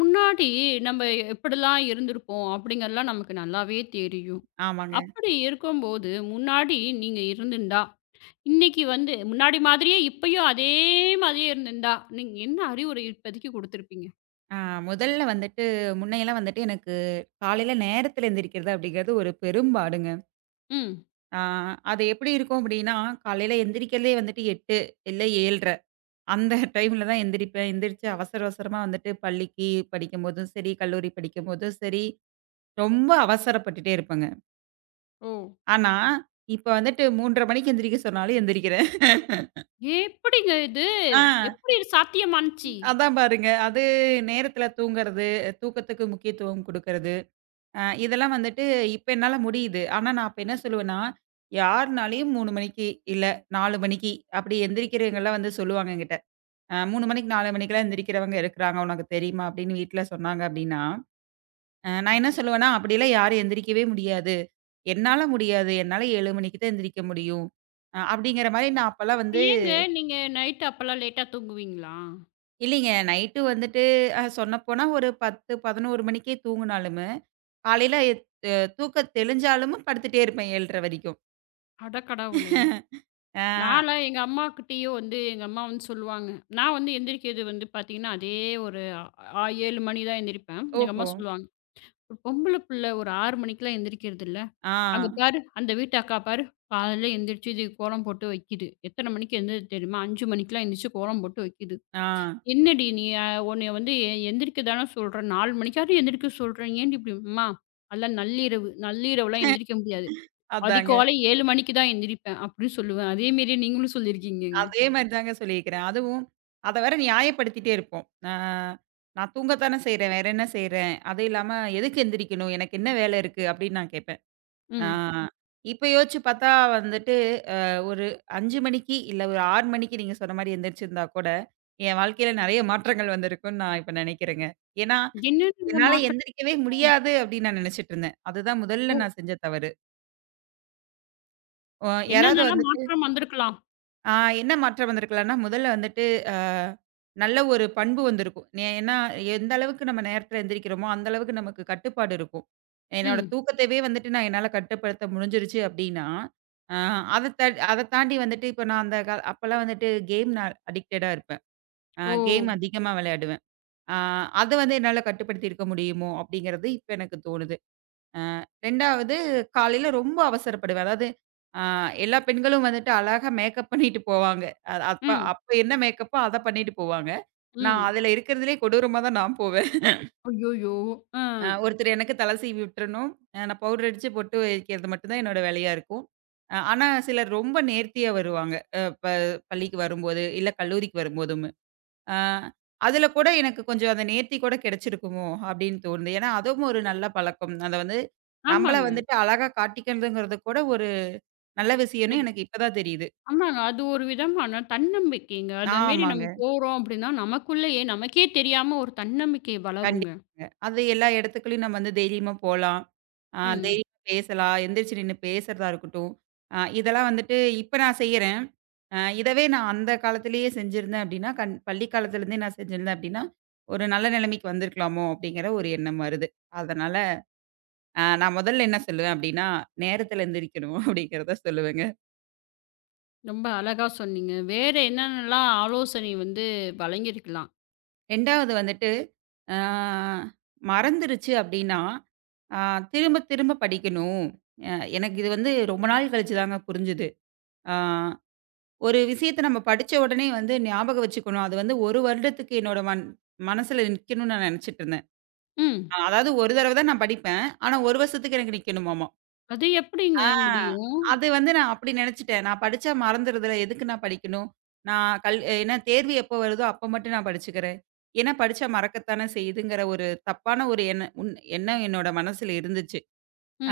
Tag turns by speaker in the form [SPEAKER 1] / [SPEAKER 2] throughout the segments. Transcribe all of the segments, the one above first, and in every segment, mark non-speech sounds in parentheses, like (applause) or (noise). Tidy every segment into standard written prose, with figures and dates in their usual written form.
[SPEAKER 1] முன்னாடி நம்ம எப்படிலாம் இருந்திருப்போம் அப்படிங்கிறதுலாம் நமக்கு நல்லாவே தெரியும்.
[SPEAKER 2] ஆமாங்க.
[SPEAKER 1] அப்படி இருக்கும்போது, முன்னாடி நீங்க இருந்திருந்தா, இன்னைக்கு வந்து முன்னாடி மாதிரியே இப்பயும் அதே மாதிரியே இருந்திருந்தா, நீங்க என்ன அறிவுரை இப்போதைக்கு குடுத்துருப்பீங்க?
[SPEAKER 2] ஆ முதல்ல வந்துட்டு முன்னையெல்லாம் வந்துட்டு எனக்கு காலையில நேரத்தில எந்திரிக்கிறது அப்படிங்கிறது ஒரு பெரும்பாடுங்க.
[SPEAKER 1] ம்.
[SPEAKER 2] ஆ அது எப்படி இருக்கும் அப்படின்னா, காலையில எந்திரிக்கிறதே வந்துட்டு 8 இல்ல 7:30 அந்த டைம்ல தான் எந்திரிப்பேன். எந்திரிச்சு அவசர அவசரமா வந்துட்டு பள்ளிக்கு படிக்கும்போதும் சரி, கல்லூரி படிக்கும்போதும் சரி, ரொம்ப அவசரப்பட்டுட்டே இருப்பேங்க.
[SPEAKER 1] ஓ!
[SPEAKER 2] ஆனா, இப்ப வந்துட்டு 3:30 மணிக்கு எந்திரிக்க சொன்னாலும் எந்திரிக்கிறேன்.
[SPEAKER 1] எப்படிங்க இது?
[SPEAKER 2] ஆ
[SPEAKER 1] எப்படி இது சாத்தியமானுச்சு?
[SPEAKER 2] அதான் பாருங்க. அது நேரத்தில தூங்குறது, தூக்கத்துக்கு முக்கியத்துவம் குடுக்கறது. இதெல்லாம் வந்துட்டு இப்ப என்னால முடியுது. ஆனா, நான் அப்ப என்ன சொல்லுவேன்னா, யார்னாலயும் 3 மணிக்கு, இல்ல 4 மணிக்கு அப்படி எந்திரிக்கிறவங்கலாம் வந்து சொல்லுவாங்க என்கிட்ட. 3 மணிக்கு 4 மணிக்கெல்லாம் எந்திரிக்கிறவங்க இருக்கிறாங்க, உனக்கு தெரியுமா? அப்படின்னு வீட்ல சொன்னாங்க அப்படின்னா, நான் என்ன சொல்லுவேன்னா, அப்படிலாம் யாரும் எந்திரிக்கவே முடியாது. என்னால முடியாது. என்னால 7 மணிக்கு தான் எந்திரிக்க முடியும். அப்படிங்கிற மாரி நான் அப்பலாம் வந்து
[SPEAKER 1] ஏங்க நீங்க நைட் அப்பலாம் லேட்டா தூங்குவீங்களா?
[SPEAKER 2] இல்லைங்க நைட்டு வந்துட்டு சொன்னப்போனா ஒரு 10, 11 மணிக்கே தூங்குனாலுமே, காலையில தூக்கம் தெளிஞ்சாலும் படுத்துட்டே இருப்பேன் 7:30 வரைக்கும்.
[SPEAKER 1] அட கடவுளே!
[SPEAKER 2] ஆ.
[SPEAKER 1] நான்லாம் எங்க அம்மாகிட்டேயே வந்து எங்க அம்மா வந்து சொல்லுவாங்க. நான் வந்து எந்திரிக்கிறது வந்து பார்த்தீங்கன்னா, அதே ஒரு ஆ 7 மணி தான் எந்திரிப்பேன். எங்க
[SPEAKER 2] ஓஹோ!
[SPEAKER 1] அம்மா சொல்லுவாங்க, "ஒரு பொம்பள புள்ள ஒரு 6 மணிக்கெல்லாம் எந்திரிக்கிறதில்ல.
[SPEAKER 2] ஆ,
[SPEAKER 1] அங்க பாரு, அந்த வீட்டு அக்கா பாரு, காலையில எந்திரிச்சு இது கோலம் போட்டு வைக்கிது. எத்தன மணிக்கு எந்திரிது தெரியுமா? 5 மணிக்கெல்லாம் எந்திரிச்சு கோலம் போட்டு வைக்கிது.
[SPEAKER 2] ஆ.
[SPEAKER 1] என்னடி நீ உன்னைய வந்து எந்திரிக்க தானே சொல்றேன். 4 மணிக்காவது எந்திரிக்க சொல்றேன். ஏன்டி இப்படி?" "அம்மா, அதெல்லாம் நள்ளிரவு. நள்ளிரவுலாம் எந்திரிக்க முடியாது.
[SPEAKER 2] அதாங்க.
[SPEAKER 1] அதிகாலை 7 மணிக்கு தான் எந்திரிப்பேன்." அப்படின்னு சொல்லுவேன். அதே மாரியே நீங்களும் சொல்லியிருக்கீங்கங்க.
[SPEAKER 2] அதே மாரி தாங்க சொல்லியிருக்கிறேன். அதுவும் அத வேற நியாயப்படுத்திட்டே இருப்போம். நான் தூங்கத்தானே செய்றேன். வேற என்ன செய்றேன்? அது இல்லாம எதுக்கு எந்திரிக்கணும்? எனக்கு என்ன வேலை இருக்கு? அப்படின்னு நான் கேட்பேன். ஆ
[SPEAKER 1] ம்.
[SPEAKER 2] இப்ப யோசிச்சு பார்த்தா வந்துட்டு, அ ஒரு 5 மணிக்கு இல்ல ஒரு 6 மணிக்கு நீங்க சொன்ன மாரி எந்திரிச்சிருந்தா கூட, என் வாழ்க்கையில நெறைய மாற்றங்கள் வந்திருக்கும்ன்னு நான் இப்ப நெனைக்கிறேங்க. ஏன்னா,
[SPEAKER 1] என்னென்னங்க
[SPEAKER 2] என்னால
[SPEAKER 1] மாற்றம்?
[SPEAKER 2] எந்திரிக்கவே முடியாது அப்படின்னு நான் நெனைச்சிட்டு இருந்தேன். அதுதான்
[SPEAKER 1] ஓ!
[SPEAKER 2] முதல்ல நான் செஞ்ச தவறு. அ யாராவது
[SPEAKER 1] என்னென்னலாம்
[SPEAKER 2] வந்து
[SPEAKER 1] மாற்றம் வந்திருக்கலாம்?
[SPEAKER 2] ஆ என்ன மாற்றம் வந்திருக்கலாம்னா, முதல்ல வந்துட்டு அ நல்ல ஒரு பண்பு வந்திருக்கும். ஏன்னா, எந்த அளவுக்கு நம்ம நேரத்தில எந்திரிக்கிறோமோ, அந்த அளவுக்கு நமக்கு கட்டுப்பாடு இருக்கும். என்னோட
[SPEAKER 1] ம்.
[SPEAKER 2] தூக்கத்தவே வந்துட்டு நான் என்னால கட்டுப்படுத்த முடிஞ்சிருச்சு அப்டின்னா, அ அத த அத தாண்டி வந்துட்டு இப்ப நான் அந்த அப்பலாம் வந்துட்டு கேம் நான் அடிக்டடா இருப்பேன்.
[SPEAKER 1] ஓ!
[SPEAKER 2] கேம் அதிகமா விளையாடுவேன். அ அத வந்து என்னால கட்டுப்படுத்தியிருக்க முடியுமோ? அப்டிங்கிறது இப்ப எனக்கு தோணுது. அ 2வது காலையில ரொம்ப அவசரப்படுவேன். அதாவது அ எல்லா பெண்களும் வந்துட்டு அழகா மேக்கப் பண்ணிட்டு போவாங்க. அ அப்ப
[SPEAKER 1] ம்,
[SPEAKER 2] அப்ப என்ன மேக்கப்போ அத பண்ணிட்டு போவாங்க. நான்
[SPEAKER 1] ம்.
[SPEAKER 2] அதுல இருக்கிறதுலயே கொடூரமா தான் நான் போவேன்.
[SPEAKER 1] ஐய்யய்யோ! அ.
[SPEAKER 2] ஒருத்தர் எனக்கு தல சீவி விட்டுறணும். நான் பவுடர் அடிச்சு பொட்டு வைக்கிறது மட்டும் தான் என்னோட வேலையா இருக்கும். ஆனா சிலர் ரொம்ப நேர்த்தியா வருவாங்க. அ ப பள்ளிக்கு வரும்போது, இல்ல கல்லூரிக்கு வரும்போதும். ஆ அதில கூட எனக்கு கொஞ்சம் அத நேர்த்தி கூட கிடைச்சிருக்குமோ! அப்படின்னு தோணுது. ஏன்னா, அதுவும் ஒரு நல்ல பழக்கம். அத வந்து நம்மள
[SPEAKER 1] ஆமாங்க.
[SPEAKER 2] வந்துட்டு அழகா காட்டிக்கிறதுங்கிறது கூட ஒரு நல்ல விஷயம்ன்னு
[SPEAKER 1] அது
[SPEAKER 2] எனக்கு இப்ப தான் தெரியுது.
[SPEAKER 1] ஆமாங்க. அது ஒரு விதமான தன்னம்பிக்கைங்க. அதமேரி
[SPEAKER 2] ஆமாங்க.
[SPEAKER 1] நம்ம போறோம் அப்டின்னா, நமக்குள்ளயே நமக்கே தெரியாம ஒரு தன்னம்பிக்கை வளருங்க.
[SPEAKER 2] கண்டிப்பாங்க. அது எல்லா இடத்துக்குலயும் நம்ம வந்து தைரியமா போலாம்.
[SPEAKER 1] ம்.
[SPEAKER 2] தைரியமா பேசலாம். எந்திரிச்சு நின்னு பேசுறதா இருக்கட்டும். இதெல்லாம் வந்துட்டு இப்ப நான் செய்யறேன். இதவே நான் அந்த காலத்திலேயே செஞ்சிருந்தேன் அப்படின்னா, பள்ளி காலத்திலேருந்தே நான் செஞ்சிருந்தேன் அப்படின்னா, ஒரு நல்ல நிலைமைக்கு வந்திருக்கலாமோ! அப்படிங்கிற ஒரு எண்ணம் வருது. அதனால நான் முதல்ல என்ன சொல்லுவேன் அப்டின்னா, நேரத்துல எந்திரிக்கணும் (laughs) அப்டிங்கிறத சொல்லுவேங்க.
[SPEAKER 1] ரொம்ப அழகா சொன்னீங்க. வேற என்னென்னலாம் ஆலோசனை வந்து வழங்கியிருக்கலாம்?
[SPEAKER 2] 2வது வந்துட்டு, ஆ மறந்துருச்சு அப்டின்னா, ஆ திரும்ப திரும்ப படிக்கணும். அ எனக்கு இது வந்து ரொம்ப நாள் கழிச்சு தாங்க புரிஞ்சுது. ஆ ஒரு விஷயத்த நம்ம படிச்ச உடனே வந்து ஞாபகம் வச்சுக்கணும். அது வந்து 1 வருடத்துக்கு என்னோட மனசுல நிக்கணும்னு நான் நெனச்சுட்டு இருந்தேன்.
[SPEAKER 1] ம்.
[SPEAKER 2] ஆ, அதாவது ஒரு தடவ தான் நான் படிப்பேன். ஆனா 1 வருஷத்துக்கு எனக்கு நிக்கணுமாமா.
[SPEAKER 1] அது எப்படிங்க
[SPEAKER 2] ஆ.
[SPEAKER 1] முடியும்?
[SPEAKER 2] அது வந்து நான் அப்படி நெனச்சுட்டேன். நான் படிச்சா மறந்துருதுல, எதுக்கு நான் படிக்கணும்? நான் கல் ஏன்னா தேர்வு எப்போ வருதோ அப்ப மட்டும் நான் படிச்சுக்கிறேன். ஏன்னா படிச்சா மறக்கத்தானே செய்யுதுங்கிற ஒரு தப்பான ஒரு எண்ணம் எண்ணம் என்னோட மனசுல இருந்துச்சு.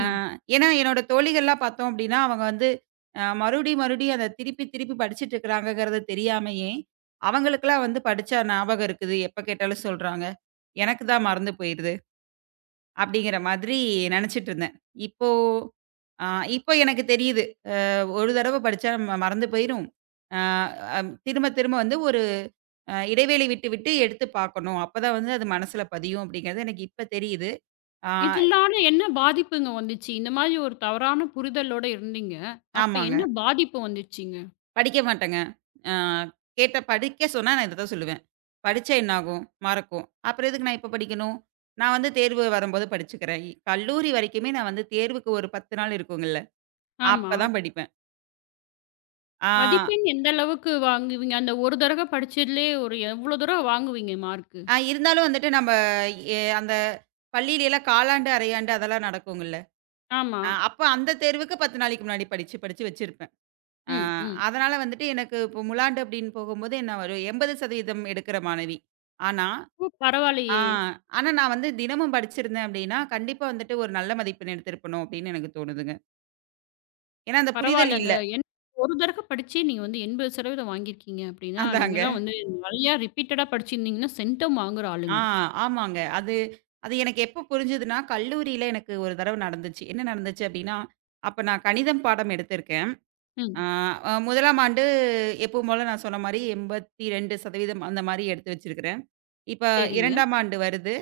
[SPEAKER 2] ஆ ஏன்னா என்னோட தோழிகள்லாம் பார்த்தோம் அப்படின்னா, அவங்க வந்து மறுபடியும் மறுபடியும் அத திருப்பி திருப்பி படிச்சுட்டு இருக்கிறாங்கங்கிறது தெரியாமயே, அவங்களுக்கெல்லாம் வந்து படிச்சா ஞாபகம் இருக்குது. எப்ப கேட்டாலும் சொல்றாங்க. எனக்கு தான் மறந்து போயிருது. அப்படிங்கிற மாதிரி நெனச்சுட்டு இருந்தேன். இப்போ அ இப்போ எனக்கு தெரியுது. ஒரு தடவ படிச்சா நம்ம மறந்து போயிரும். ஆ அம் திரும்ப திரும்ப வந்து ஒரு இடைவேளை விட்டு விட்டு எடுத்து பார்க்கணும். அப்பதான் வந்து அது மனசுல பதியும் அப்படிங்கிறது எனக்கு இப்ப தெரியுது. ஆ
[SPEAKER 1] இதனால என்ன பாதிப்புங்க வந்துச்சு? இந்த மாரி ஒரு தவறான புரிதலோட இருந்தீங்க. அப்ப
[SPEAKER 2] ஆமாங்க.
[SPEAKER 1] என்ன பாதிப்பு வந்துச்சுங்க?
[SPEAKER 2] படிக்க மாட்டேங்க. ஆ கேட்ட படிக்க சொன்னா நான் இத தான் சொல்லுவேன். படிச்சா என்னாகும்? மறக்கும். அப்புறம் எதுக்கு நான் இப்ப படிக்கணும்? நான் வந்து தேர்வு வரும்போது படிச்சுக்கிறேன். இ- கல்லூரி வரைக்குமே நான் வந்து தேர்வுக்கு ஒரு 10 நாள் இருக்குங்கல்ல,
[SPEAKER 1] ஆமா.
[SPEAKER 2] அப்பதான் படிப்பேன். ஆ
[SPEAKER 1] மதிப்பெண் எந்த அளவுக்கு வாங்குவீங்க? அந்த ஒரு தடவ படிச்சதுலயே ஒரு எவ்ளோ தூரம் வாங்குவீங்க மார்க்கு?
[SPEAKER 2] ஆ இருந்தாலும் வந்துட்டு நம்ம அந்த பள்ளியிலலாம் காலாண்டு, அரையாண்டு அதெல்லாம் நடக்குங்கல்ல.
[SPEAKER 1] ஆமா.
[SPEAKER 2] அப்ப அந்த தேர்வுக்கு 10 நாளைக்கு முன்னாடி படிச்சு, படிச்சு வச்சிருப்பேன். அ
[SPEAKER 1] ம், ம்.
[SPEAKER 2] அதனால வந்துட்டு எனக்கு இப்போ முலாண்டு அப்படின்னு போகும்போது என்ன ஒரு 80% எடுக்கிற மாணவி. ஆனா
[SPEAKER 1] ஓ!
[SPEAKER 2] ஆ
[SPEAKER 1] பரவாயில்லயே!
[SPEAKER 2] ஆனா நான் வந்து தினமும் படிச்சிருந்தேன் அப்படின்னா, கண்டிப்பா வந்துட்டு ஒரு நல்ல மதிப்பெண் எடுத்திருப்பணும் அப்படின்னு எனக்கு தோணுதுங்க. ஏன்னா அந்த புரிதல் இல்ல.
[SPEAKER 1] பரவாயில்லங்க. ஏன்னா ஒரு தடவ படிச்சே நீங்க வந்து 80% வாங்கியிருக்கீங்க அப்படின்னா,
[SPEAKER 2] அதாங்க.
[SPEAKER 1] நீங்கலாம் வந்து நெறையா ரிப்பீட்டடா படிச்சிருந்தீங்கன்னா, சென்டம் வாங்குற
[SPEAKER 2] ஆ
[SPEAKER 1] ஆளுங்க.
[SPEAKER 2] ஆமாங்க. அது அது எனக்கு எப்போ புரிஞ்சதுன்னா, கல்லூரியில எனக்கு ஒரு தடவ நடந்துச்சு. என்ன நடந்துச்சு அப்படின்னா, அப்ப நான் கணிதம் பாடம் எடுத்திருக்கேன். ஆ,
[SPEAKER 1] ம்.
[SPEAKER 2] முதலாம் ஆண்டு எப்பவும் போல நான் சொன்ன மாரி 82% அந்த மாரி எடுத்து வச்சிருக்கிறேன். இப்ப
[SPEAKER 1] சரிங்க.
[SPEAKER 2] 2ஆம் ஆண்டு வருது.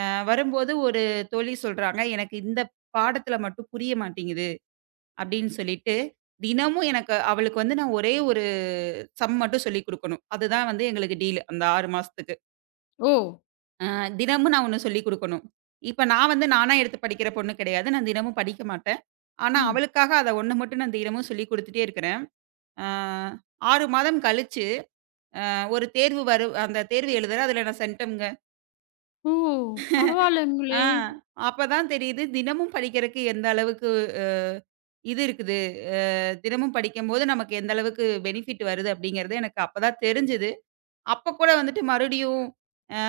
[SPEAKER 2] அ வரும்போது ஒரு தோழி சொல்றாங்க, "எனக்கு இந்த பாடத்துல மட்டும் புரிய மாட்டேங்குது" அப்படின்னு சொல்லிட்டு, தினமும் எனக்கு அவளுக்கு வந்து நான் ஒரே ஒரு சம் மட்டும் சொல்லிக் குடுக்கணும். அதுதான் வந்து எங்களுக்கு டீல் அந்த 6 மாசத்துக்கு.
[SPEAKER 1] ஓ!
[SPEAKER 2] தினமும் நான் ஒண்ணு சொல்லிக் குடுக்கணும். இப்ப நான் வந்து நானா எடுத்து படிக்கிற பொண்ணு கிடையாது. நான் தினமும் படிக்க மாட்டேன். ஆனா,
[SPEAKER 1] ம்.
[SPEAKER 2] அவளுக்காக அத ஒண்ணு மட்டும் நான் தினமும் சொல்லிக் குடுத்துட்டே இருக்கிறேன். ஆ 6 மாதம் கழிச்சு ஒரு தேர்வு வரும். அந்த தேர்வு எழுதுறேன். அதுல நான் சென்டம்ங்க.
[SPEAKER 1] ஓ!
[SPEAKER 2] ஆ
[SPEAKER 1] பரவாயில்லங்களே!
[SPEAKER 2] அப்பதான் தெரியுது, தினமும் படிக்கிறக்கு எந்த அளவுக்கு அ இது இருக்குது. அ தினமும் படிக்கும்போது நமக்கு எந்த அளவுக்கு பெனிஃபிட் வருது அப்படிங்கிறது எனக்கு அப்பதான் தெரிஞ்சது. அப்ப கூட வந்துட்டு மறுபடியும்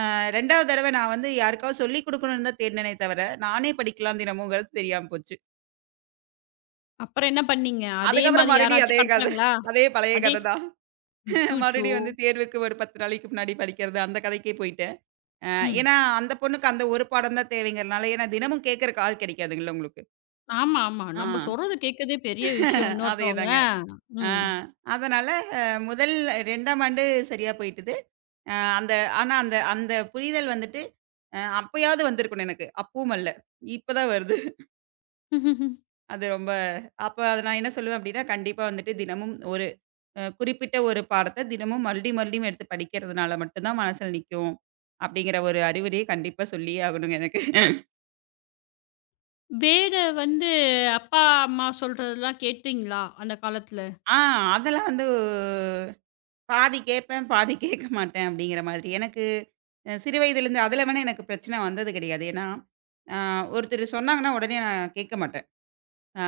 [SPEAKER 2] 2வது தடவ நான் வந்து யாருக்காவது சொல்லிக் குடுக்கணும்னு தான் தேடுனேனே தவிர, நானே படிக்கலாம் தினமும்ங்கிறது தெரியாம போச்சு.
[SPEAKER 1] அப்புறம் என்ன பண்ணீங்க? அதே
[SPEAKER 2] அதுக்கப்புறம்
[SPEAKER 1] மாதிரி
[SPEAKER 2] மறுபடியும்
[SPEAKER 1] யாராச்சும்
[SPEAKER 2] அதே கதை.
[SPEAKER 1] கெடச்சாங்களா?
[SPEAKER 2] அதே பழைய
[SPEAKER 1] அதே
[SPEAKER 2] கதை தான்.
[SPEAKER 1] அச்சச்சோ!
[SPEAKER 2] மறுபடியும் வந்து தேர்வுக்கு ஒரு 10 நாளைக்கு முன்னாடி படிக்கிறது, அந்த கதைக்கே போயிட்டேன். அ
[SPEAKER 1] ம்.
[SPEAKER 2] ஏன்னா, அந்த பொண்ணுக்கு அந்த ஒரு பாடம் தான் தேவைங்கிறனால, ஏன்னா தினமும் கேட்கறக்கு ஆள் கிடைக்காதுங்கள்ல உங்களுக்கு.
[SPEAKER 1] ஆமா, ஆமா.
[SPEAKER 2] ஆ.
[SPEAKER 1] நம்ம சொல்றத கேட்கதே பெரிய விஷயம் இன்னொருத்தவங்க.
[SPEAKER 2] அதேதாங்க. ஆ
[SPEAKER 1] ம்.
[SPEAKER 2] அதனால அ முதல் 2ஆம் ஆண்டு சரியா போயிட்டுது. அ அந்த ஆனா அந்த அந்த புரிதல் வந்துட்டு, அப்பயாவது வந்திருக்கணும் எனக்கு. அப்பவும் வல்ல. இப்ப தான் வருது.
[SPEAKER 1] (laughs) ம்ஹ்ஹ்ம்.
[SPEAKER 2] அது ரொம்ப அப்ப அத நான் என்ன சொல்லுவேன் அப்டின்னா, கண்டிப்பா வந்துட்டு தினமும் ஒரு குறிப்பிட்ட ஒரு பாடத்த தினமும் மறுபடியும் மறுபடியும் எடுத்து படிக்கிறதுனால மட்டும் தான் மனசுல நிக்கும். அப்டிங்கிற ஒரு அறிவுரைய கண்டிப்பா சொல்லியே ஆகணுங்க எனக்கு.
[SPEAKER 1] வேற வந்து அப்பா, அம்மா சொல்றதெல்லாம் கேட்டீங்களா? அந்த காலத்துல?
[SPEAKER 2] ஆ அதெல்லாம் வந்து பாதி கேட்பேன், பாதி கேட்க மாட்டேன் அப்படிங்கிற மாதிரி. எனக்கு சிறு வயதிலிருந்து அதில வேணா எனக்கு பிரச்சனை வந்தது கிடையாது. ஏன்னா, அ ஒருத்தர் சொன்னாங்கன்னா உடனே நான் கேட்க மாட்டேன். அ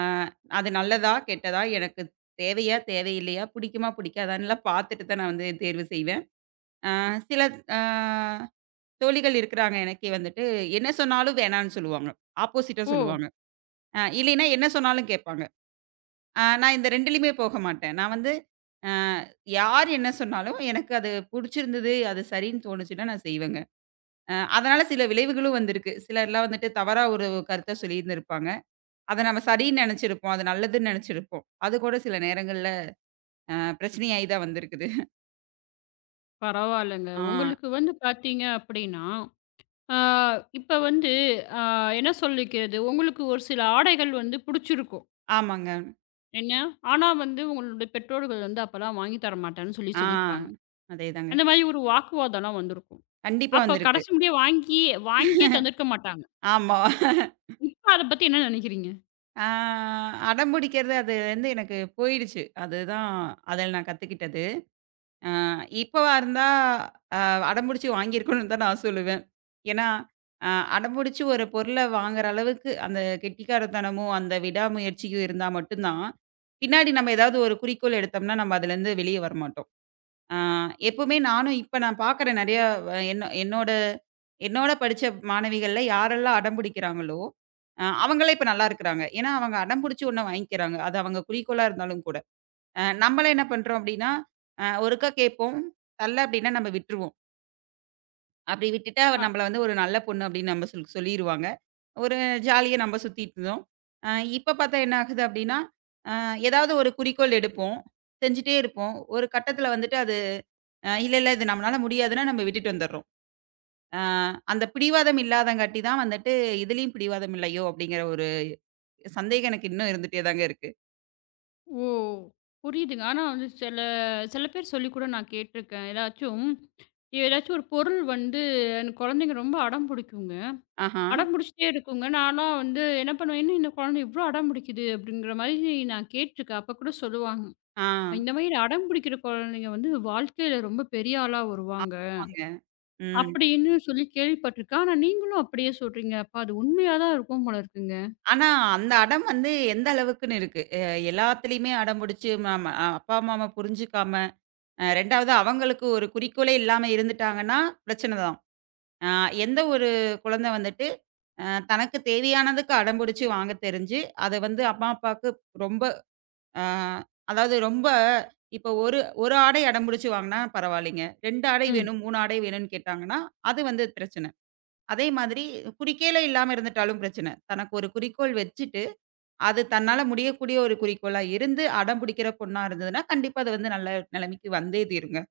[SPEAKER 2] அது நல்லதா? கெட்டதா? எனக்கு தேவையா? தேவையில்லையா? பிடிக்குமா? பிடிக்காதான்னுலாம் பார்த்துட்டு தான் நான் வந்து தேர்வு செய்வேன். அ சில அ தோழிகள் இருக்கிறாங்க எனக்கே வந்துட்டு, என்ன சொன்னாலும் வேணான்னு சொல்லுவாங்க. ஆப்போசிட்டா
[SPEAKER 1] ஓ!
[SPEAKER 2] சொல்லுவாங்க. இல்லைன்னா என்ன சொன்னாலும் கேட்பாங்க. நான் இந்த 2லயுமே போக மாட்டேன். நான் வந்து அ யார் என்ன சொன்னாலும் எனக்கு அது புடிச்சிருந்தது, அது சரின்னு தோணுச்சுன்னா நான் செய்வேங்க. அதனால சில விளைவுகளும் வந்திருக்கு. சிலர்லாம் வந்துட்டு தவறா ஒரு கருத்த சொல்லியிருந்திருப்பாங்க. அத நம்ம சரின்னு நெனைச்சிருப்போம். அது நல்லதுன்னு நெனைச்சிருப்போம். அது கூட சில நேரங்கள்ல அ பிரச்சனையாயி தான் வந்திருக்குது.
[SPEAKER 1] பரவால்லங்க.
[SPEAKER 2] ஆ
[SPEAKER 1] உங்களுக்கு வந்து பாத்தீங்க அப்படின்னா, ஆ இப்ப வந்து ஆ என்ன சொல்லிக்கிறது, உங்களுக்கு ஒரு சில ஆடைகள் வந்து புடிச்சிருக்கும்.
[SPEAKER 2] ஆமாங்க.
[SPEAKER 1] என்ன? ஆனா வந்து உங்களுடைய பெற்றோர்கள் வந்து அப்பலாம் வாங்கி தர மாட்டேன்னு சொல்லி
[SPEAKER 2] ஆ
[SPEAKER 1] சொல்லியிருப்பாங்க.
[SPEAKER 2] அதேதாங்க.
[SPEAKER 1] அந்த மாரி ஒரு வாக்குவாதம்லாம் வந்திருக்கும்.
[SPEAKER 2] கண்டிப்பா
[SPEAKER 1] அப்ப
[SPEAKER 2] வந்திருக்கு.
[SPEAKER 1] கடைசி முடிய வாங்கி வாங்கியே தந்திருக்க மாட்டாங்க.
[SPEAKER 2] ஆமா.
[SPEAKER 1] இப்ப அத பத்தி என்ன நெனைக்கிறீங்க?
[SPEAKER 2] ஆ அடம் பிடிக்கிறது அதுலேருந்து எனக்கு போயிடுச்சு. அதுதான் அதில நான் கத்துக்கிட்டது. ஆ இப்பவா இருந்தா அ அடம்பிடிச்சு வாங்கியிருக்கணும்னு தான் நான் சொல்லுவேன். ஏன்னா, அ அடம்பிடிச்சு ஒரு பொருள வாங்குற அளவுக்கு அந்த கெட்டிக்காரத்தனமும், அந்த விடாமுயற்சியும் இருந்தா மட்டும் தான், பின்னாடி நம்ம ஏதாவது ஒரு குறிக்கோள் எடுத்தோம்னா, நம்ம அதுலேருந்து வெளிய வரமாட்டோம். ஆ எப்பவுமே நானும் இப்ப நான் பார்க்குறேன் நெறையா அ என்ன என்னோட என்னோட படிச்ச மாணவிகள்ல யாரெல்லாம் அடம்பிடிக்கிறாங்களோ, அவங்களே இப்ப நல்லா இருக்கிறாங்க. ஏன்னா அவங்க அடம்பிடிச்சு ஒண்ண வாங்கிக்கிறாங்க. அது அவங்க குறிக்கோளா இருந்தாலும் கூட. நம்மலாம் என்ன பண்றோம் அப்டின்னா, ஒருக்கா கேட்போம். தரல அப்டின்னா நம்ம விட்டுருவோம். அப்டி விட்டுட்டா அவ நம்மள வந்து ஒரு நல்ல பொண்ணு அப்டின்னு நம்ம சொல்லிருவாங்க. ஒரு ஜாலியா நம்ம சுத்திட்டு இருந்தோம். அ இப்ப பார்த்தா என்ன ஆகுது அப்டின்னா, அ ஏதாவது ஒரு குறிக்கோள் எடுப்போம். செஞ்சுட்டே இருப்போம். ஒரு கட்டத்துல வந்துட்டு அது இல்ல இது நம்மளால முடியாதுன்னா நம்ம விட்டுட்டு வந்துர்றோம். அ அந்த பிடிவாதம் இல்லாதங்காட்டி தான் வந்துட்டு இதுலயும் பிடிவாதம் இல்லையோ! அப்டிங்கிற ஒரு சந்தேகம் எனக்கு இன்னும் இருந்துட்டே தாங்க இருக்கு.
[SPEAKER 1] ஓ! புரியுதுங்க. ஆனா வந்து சில சில பேர் சொல்லி கூட நான் கேட்டுருக்கேன். ஏதாச்சும் ஏதாச்சும் ஒரு பொருள் வந்து எனக்கு குழந்தைங்க ரொம்ப அடம் பிடிக்குங்க.
[SPEAKER 2] ஆஹா.
[SPEAKER 1] அடம் பிடிச்சிட்டே இருக்குங்க. நான்லாம் வந்து என்ன பண்ணுவேன், "என்ன இந்த குழந்தை இவ்ளோ அடம் பிடிக்குது?" அப்படிங்கிற மாதிரி நான் கேட்டுருக்கேன். அப்ப கூட சொல்லுவாங்க,
[SPEAKER 2] ஆ.
[SPEAKER 1] "இந்த மாதிரி அடம் பிடிக்கிற குழந்தைங்க வந்து வாழ்க்கையில ரொம்ப பெரிய ஆளா வருவாங்க."
[SPEAKER 2] ஆமாங்க. ம்.
[SPEAKER 1] அப்படின்னு சொல்லி கேள்விப்பட்டுருக்கேன். ஆனா நீங்களும் அப்படியே சொல்றீங்க. அப்ப அது உண்மையா தான் இருக்கும் போல இருக்குங்க.
[SPEAKER 2] ஆனா, அந்த அடம் வந்து எந்த அளவுக்குன்னு இருக்கு. எல்லாத்துலயுமே அடம் புடிச்சு நம்ம அப்பா, அம்மாவ புரிஞ்சுக்காம, 2வது அவங்களுக்கு ஒரு குறிக்கோளே இல்லாம இருந்துட்டாங்கன்னா, பிரச்சனை தான். அ எந்த ஒரு குழந்தை வந்துட்டு, அ தனக்கு தேவையானதுக்கு அடம் புடிச்சு வாங்க தெரிஞ்சு, அத வந்து அம்மா, அப்பாவுக்கு ரொம்ப அ அதாவது ரொம்ப இப்போ ஒரு ஒரு ஆடை அடம்பிடிச்சு வாங்குனா பரவாயில்லைங்க. 2 ஆடை
[SPEAKER 1] ம்.
[SPEAKER 2] வேணும், 3 ஆடை வேணும்னு கேட்டாங்கன்னா, அது வந்து பிரச்சனை. அதே மாதிரி குறிக்கோளே இல்லாம இருந்துட்டாலும் பிரச்சனை. தனக்கு ஒரு குறிக்கோள் வச்சுட்டு அது தன்னால முடியக்கூடிய ஒரு குறிக்கோளா இருந்து, அடம் பிடிக்கிற பொண்ணா இருந்ததுன்னா, கண்டிப்பா அது வந்து நல்ல நிலைமைக்கு வந்தே தீருங்க.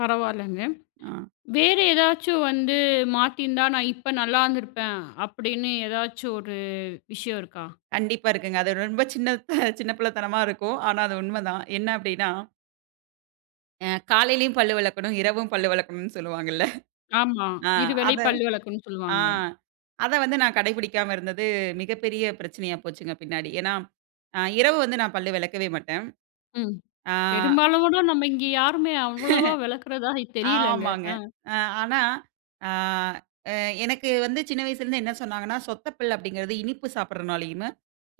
[SPEAKER 1] பரவால்லங்க.
[SPEAKER 2] ஆ.
[SPEAKER 1] வேற ஏதாச்சும் வந்து மாத்தியிருந்தா, நான் இப்ப நல்லா இருந்திருப்பேன் அப்படின்னு ஏதாச்சும் ஒரு விஷயம் இருக்கா?
[SPEAKER 2] கண்டிப்பா இருக்குங்க. அது ரொம்ப சின்ன சின்ன பிள்ளைத்தனமா இருக்கும். ஆனா அது உண்மதான். என்ன அப்படின்னா, காலையிலயும் பல்லு விளக்கணும், இரவும் பல்லு விளக்கணும்னு சொல்லுவாங்கல்ல.
[SPEAKER 1] ஆமா.
[SPEAKER 2] ஆ
[SPEAKER 1] இருவேளை
[SPEAKER 2] அத
[SPEAKER 1] பல் விளக்கணும்னு
[SPEAKER 2] ஆ
[SPEAKER 1] சொல்லுவாங்க.
[SPEAKER 2] அத வந்து நான் கடைபிடிக்காம இருந்தது மிகப்பெரிய பிரச்சனையா போச்சுங்க பின்னாடி. ஏன்னா, இரவு வந்து நான் பல்லு விளக்கவே மாட்டேன்.
[SPEAKER 1] ம்.
[SPEAKER 2] ஆ.
[SPEAKER 1] பெரும்பாலும் கூட நம்ம இங்க யாருமே அவ்வளவா விளக்குறதா தெரியலங்க.
[SPEAKER 2] ஆமாங்க.
[SPEAKER 1] ஆ.
[SPEAKER 2] அ ஆனா, அ அ எனக்கு வந்து சின்ன வயசுலேருந்து என்ன சொன்னாங்கன்னா, "சொத்தப்பல் அப்படிங்கிறது இனிப்பு சாப்பிடுறனாலயும்,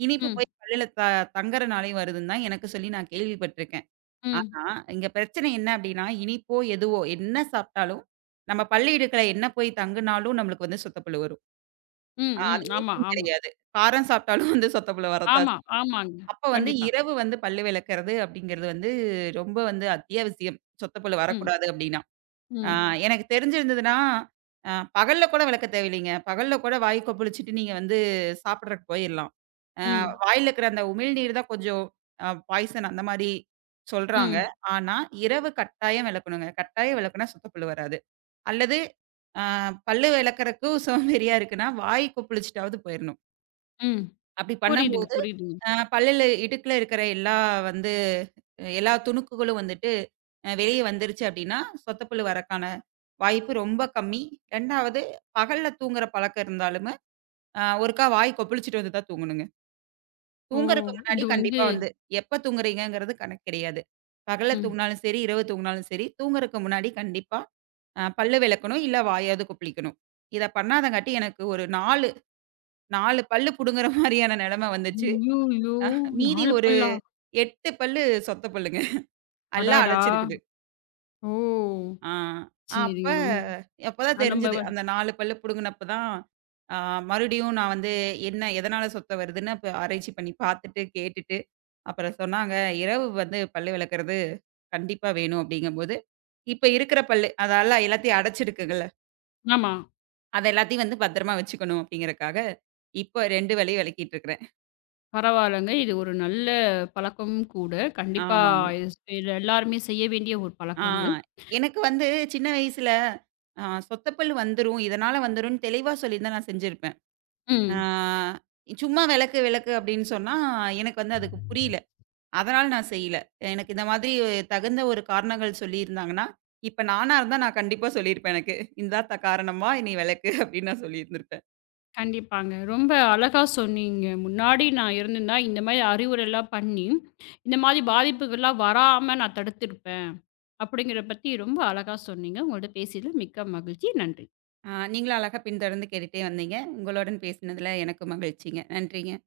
[SPEAKER 2] இனிப்பு
[SPEAKER 1] ம்.
[SPEAKER 2] போய் பல்லுல தங்கறனாலயும் வருதுன்னு தான் எனக்கு சொல்லி நான் கேள்விப்பட்டுருக்கேன்."
[SPEAKER 1] ம்.
[SPEAKER 2] ஆனா, இங்க பிரச்சனை என்ன அப்படின்னா, இனிப்போ, எதுவோ என்ன சாப்பிட்டாலும், நம்ம பல்லு இடுக்குல என்ன போய் தங்குனாலும் நம்மளுக்கு வந்து சொத்தப்பல் வரும்.
[SPEAKER 1] ம். ம்.
[SPEAKER 2] அது
[SPEAKER 1] ஆமா,
[SPEAKER 2] இனிப்புன்னு
[SPEAKER 1] ஆமா.
[SPEAKER 2] கிடையாது. காரம் சாப்பிட்டாலும் வந்து சொத்தப்பல் வரத்தான்
[SPEAKER 1] ஆமா,
[SPEAKER 2] செய்யும்.
[SPEAKER 1] ஆமாங்க.
[SPEAKER 2] அப்ப வந்து
[SPEAKER 1] கண்டிப்பா.
[SPEAKER 2] இரவு வந்து பல்லு விளக்குறது அப்படிங்கிறது வந்து ரொம்ப வந்து அத்தியாவசியம். சொத்தப்பல்
[SPEAKER 1] ம்.
[SPEAKER 2] வரக்கூடாது அப்படின்னா.
[SPEAKER 1] ம்.
[SPEAKER 2] ம். எனக்கு தெரிஞ்சிருந்ததுன்னா, அ பகல்ல கூட விளக்க தேவையில்லைங்க. பகல்ல கூட வாய் கொப்பளிச்சுட்டு நீங்க வந்து சாப்பிடுறக்கு போயிரலாம். அ
[SPEAKER 1] ம்.
[SPEAKER 2] வாயில இருக்கிற அந்த உமிழ்நீர் தான் கொஞ்சம் பாய்சன் அந்த மாரி சொல்றாங்க.
[SPEAKER 1] ம்.
[SPEAKER 2] ம். ஆனா, இரவு கட்டாயம் விளக்கணுங்க. கட்டாயம் விளக்குனா சுத்தப் புழு வராது. அல்லது அ பல்லு விளக்கறக்கும் சோம்பேறியா இருக்குன்னா, வாய் கொப்பளிச்சுட்டாவது போயிரணும்.
[SPEAKER 1] ம்.
[SPEAKER 2] அப்படி
[SPEAKER 1] புரியுதுங்க,
[SPEAKER 2] பண்ணும்போது
[SPEAKER 1] புரியுதுங்க.
[SPEAKER 2] பல்லுல, இடுக்குல இருக்கிற எல்லா வந்து எல்லா துணுக்குகளும் வந்துட்டு வெளிய வந்துருச்சு அப்படின்னா, சொத்தப்புழு வரக்கான வாய்ப்பு ரொம்ப கம்மி. 2வது பகல்ல தூங்குற பழக்கம் இருந்தாலுமே, ஒருக்கா வாய் கொப்பளிச்சுட்டு வந்து தான் தூங்கணுங்க.
[SPEAKER 1] ஓ!
[SPEAKER 2] தூங்குறதுக்கு முன்னாடி
[SPEAKER 1] இது வந்து
[SPEAKER 2] கண்டிப்பா வந்து எப்ப தூங்குறீங்கங்கிறது கணக்கு கிடையாது. பகல்ல
[SPEAKER 1] ம்.
[SPEAKER 2] தூங்குனாலும் சரி, இரவு தூங்குனாலும் சரி, தூங்குறதுக்கு முன்னாடி கண்டிப்பா பல்லு விளக்கணும், இல்ல வாயாவது கொப்பளிக்கணும். இத பண்ணாதங்காட்டி எனக்கு 4 பல்லு புடுங்குற (laughs) மாரியான நெலைமை வந்துச்சு.
[SPEAKER 1] ஐய்யய்யோ!
[SPEAKER 2] ஆஹ் மீதி
[SPEAKER 1] 4
[SPEAKER 2] ஒரு
[SPEAKER 1] பல்லா?
[SPEAKER 2] 8 பல்லு சொத்த பல்லுங்க. எல்லாம்
[SPEAKER 1] அடாடா!
[SPEAKER 2] அடைச்சிருக்கு.
[SPEAKER 1] ஓ!
[SPEAKER 2] ஆ. அப்ப
[SPEAKER 1] சரிங்க. ரொம்
[SPEAKER 2] அப்பதான்
[SPEAKER 1] நம்ம
[SPEAKER 2] தெரிஞ்சது.
[SPEAKER 1] வ
[SPEAKER 2] அந்த 4 பல்லு புடுங்குனப்ப தான், ஆ மறுபடியும் நான் வந்து என்ன எதனால சொத்த வருதுன்னு அப்ப ஆராய்ச்சி பண்ணி பார்த்துட்டு, கேட்டுட்டு, அப்புறம் சொன்னாங்க, "இரவு வந்து பல்லு விளக்குறது கண்டிப்பா வேணும்." அப்படிங்கும்போது, இப்ப இருக்கிற பல்லு, அதால எல்லாத்தையும் அடைச்சிருக்குங்கல்ல,
[SPEAKER 1] ஆமா.
[SPEAKER 2] அத எல்லாத்தையும் வந்து பத்திரமா வச்சுக்கணும் அப்படிங்கிறக்காக, இப்ப 2 பல்லையும் விளக்கிட்டு இருக்கிறேன்.
[SPEAKER 1] பரவாயில்லங்க. இது ஒரு நல்ல பழக்கமும் கூட. கண்டிப்பா
[SPEAKER 2] ஆமாங்க.
[SPEAKER 1] இது இது எல்லாருமே செய்ய வேண்டிய ஒரு
[SPEAKER 2] ஆ.
[SPEAKER 1] பழக்கங்கள்.
[SPEAKER 2] எனக்கு வந்து சின்ன வயசுல, சொத்த பல்லு வந்துரும், இதனால வந்துரும்ன்னு தெளிவா சொல்லியிருந்தா நான் செஞ்சிருப்பேன். ஆ,
[SPEAKER 1] ம்.
[SPEAKER 2] சும்மா விளக்கு, விளக்கு அப்படின்னு சொன்னா, எனக்கு வந்து அதுக்கு புரியல. அதனால நான் செய்யல. எனக்கு இந்த மாதிரி தகுந்த ஒரு காரணங்கள் சொல்லியிருந்தாங்கன்னா, இப்ப நானா இருந்தா நான் கண்டிப்பா சொல்லியிருப்பேன் எனக்கு. "இந்தாத்தா காரணமா நீ விளக்கு" அப்படின்னு நான் சொல்லியிருந்திருப்பேன்.
[SPEAKER 1] கண்டிப்பாங்க. ரொம்ப அழகா சொன்னீங்க. முன்னாடி நான் இருந்திருந்தா இந்த மாரி அறிவுரைலாம் பண்ணி, இந்த மாரி பாதிப்புகள்லாம் வராம நான் தடுத்திருப்பேன். அப்படிங்கிறத பத்தி ரொம்ப அழகா சொன்னீங்க. உங்கள்ட்ட பேசியதில மிக்க மகிழ்ச்சி. நன்றி.
[SPEAKER 2] ஆ, நீங்களும் அழகா பின்தொடர்ந்து கேட்டுட்டே வந்தீங்க. உங்களுடன் பேசினதுல எனக்கும் மகிழ்ச்சிங்க. நன்றிங்க.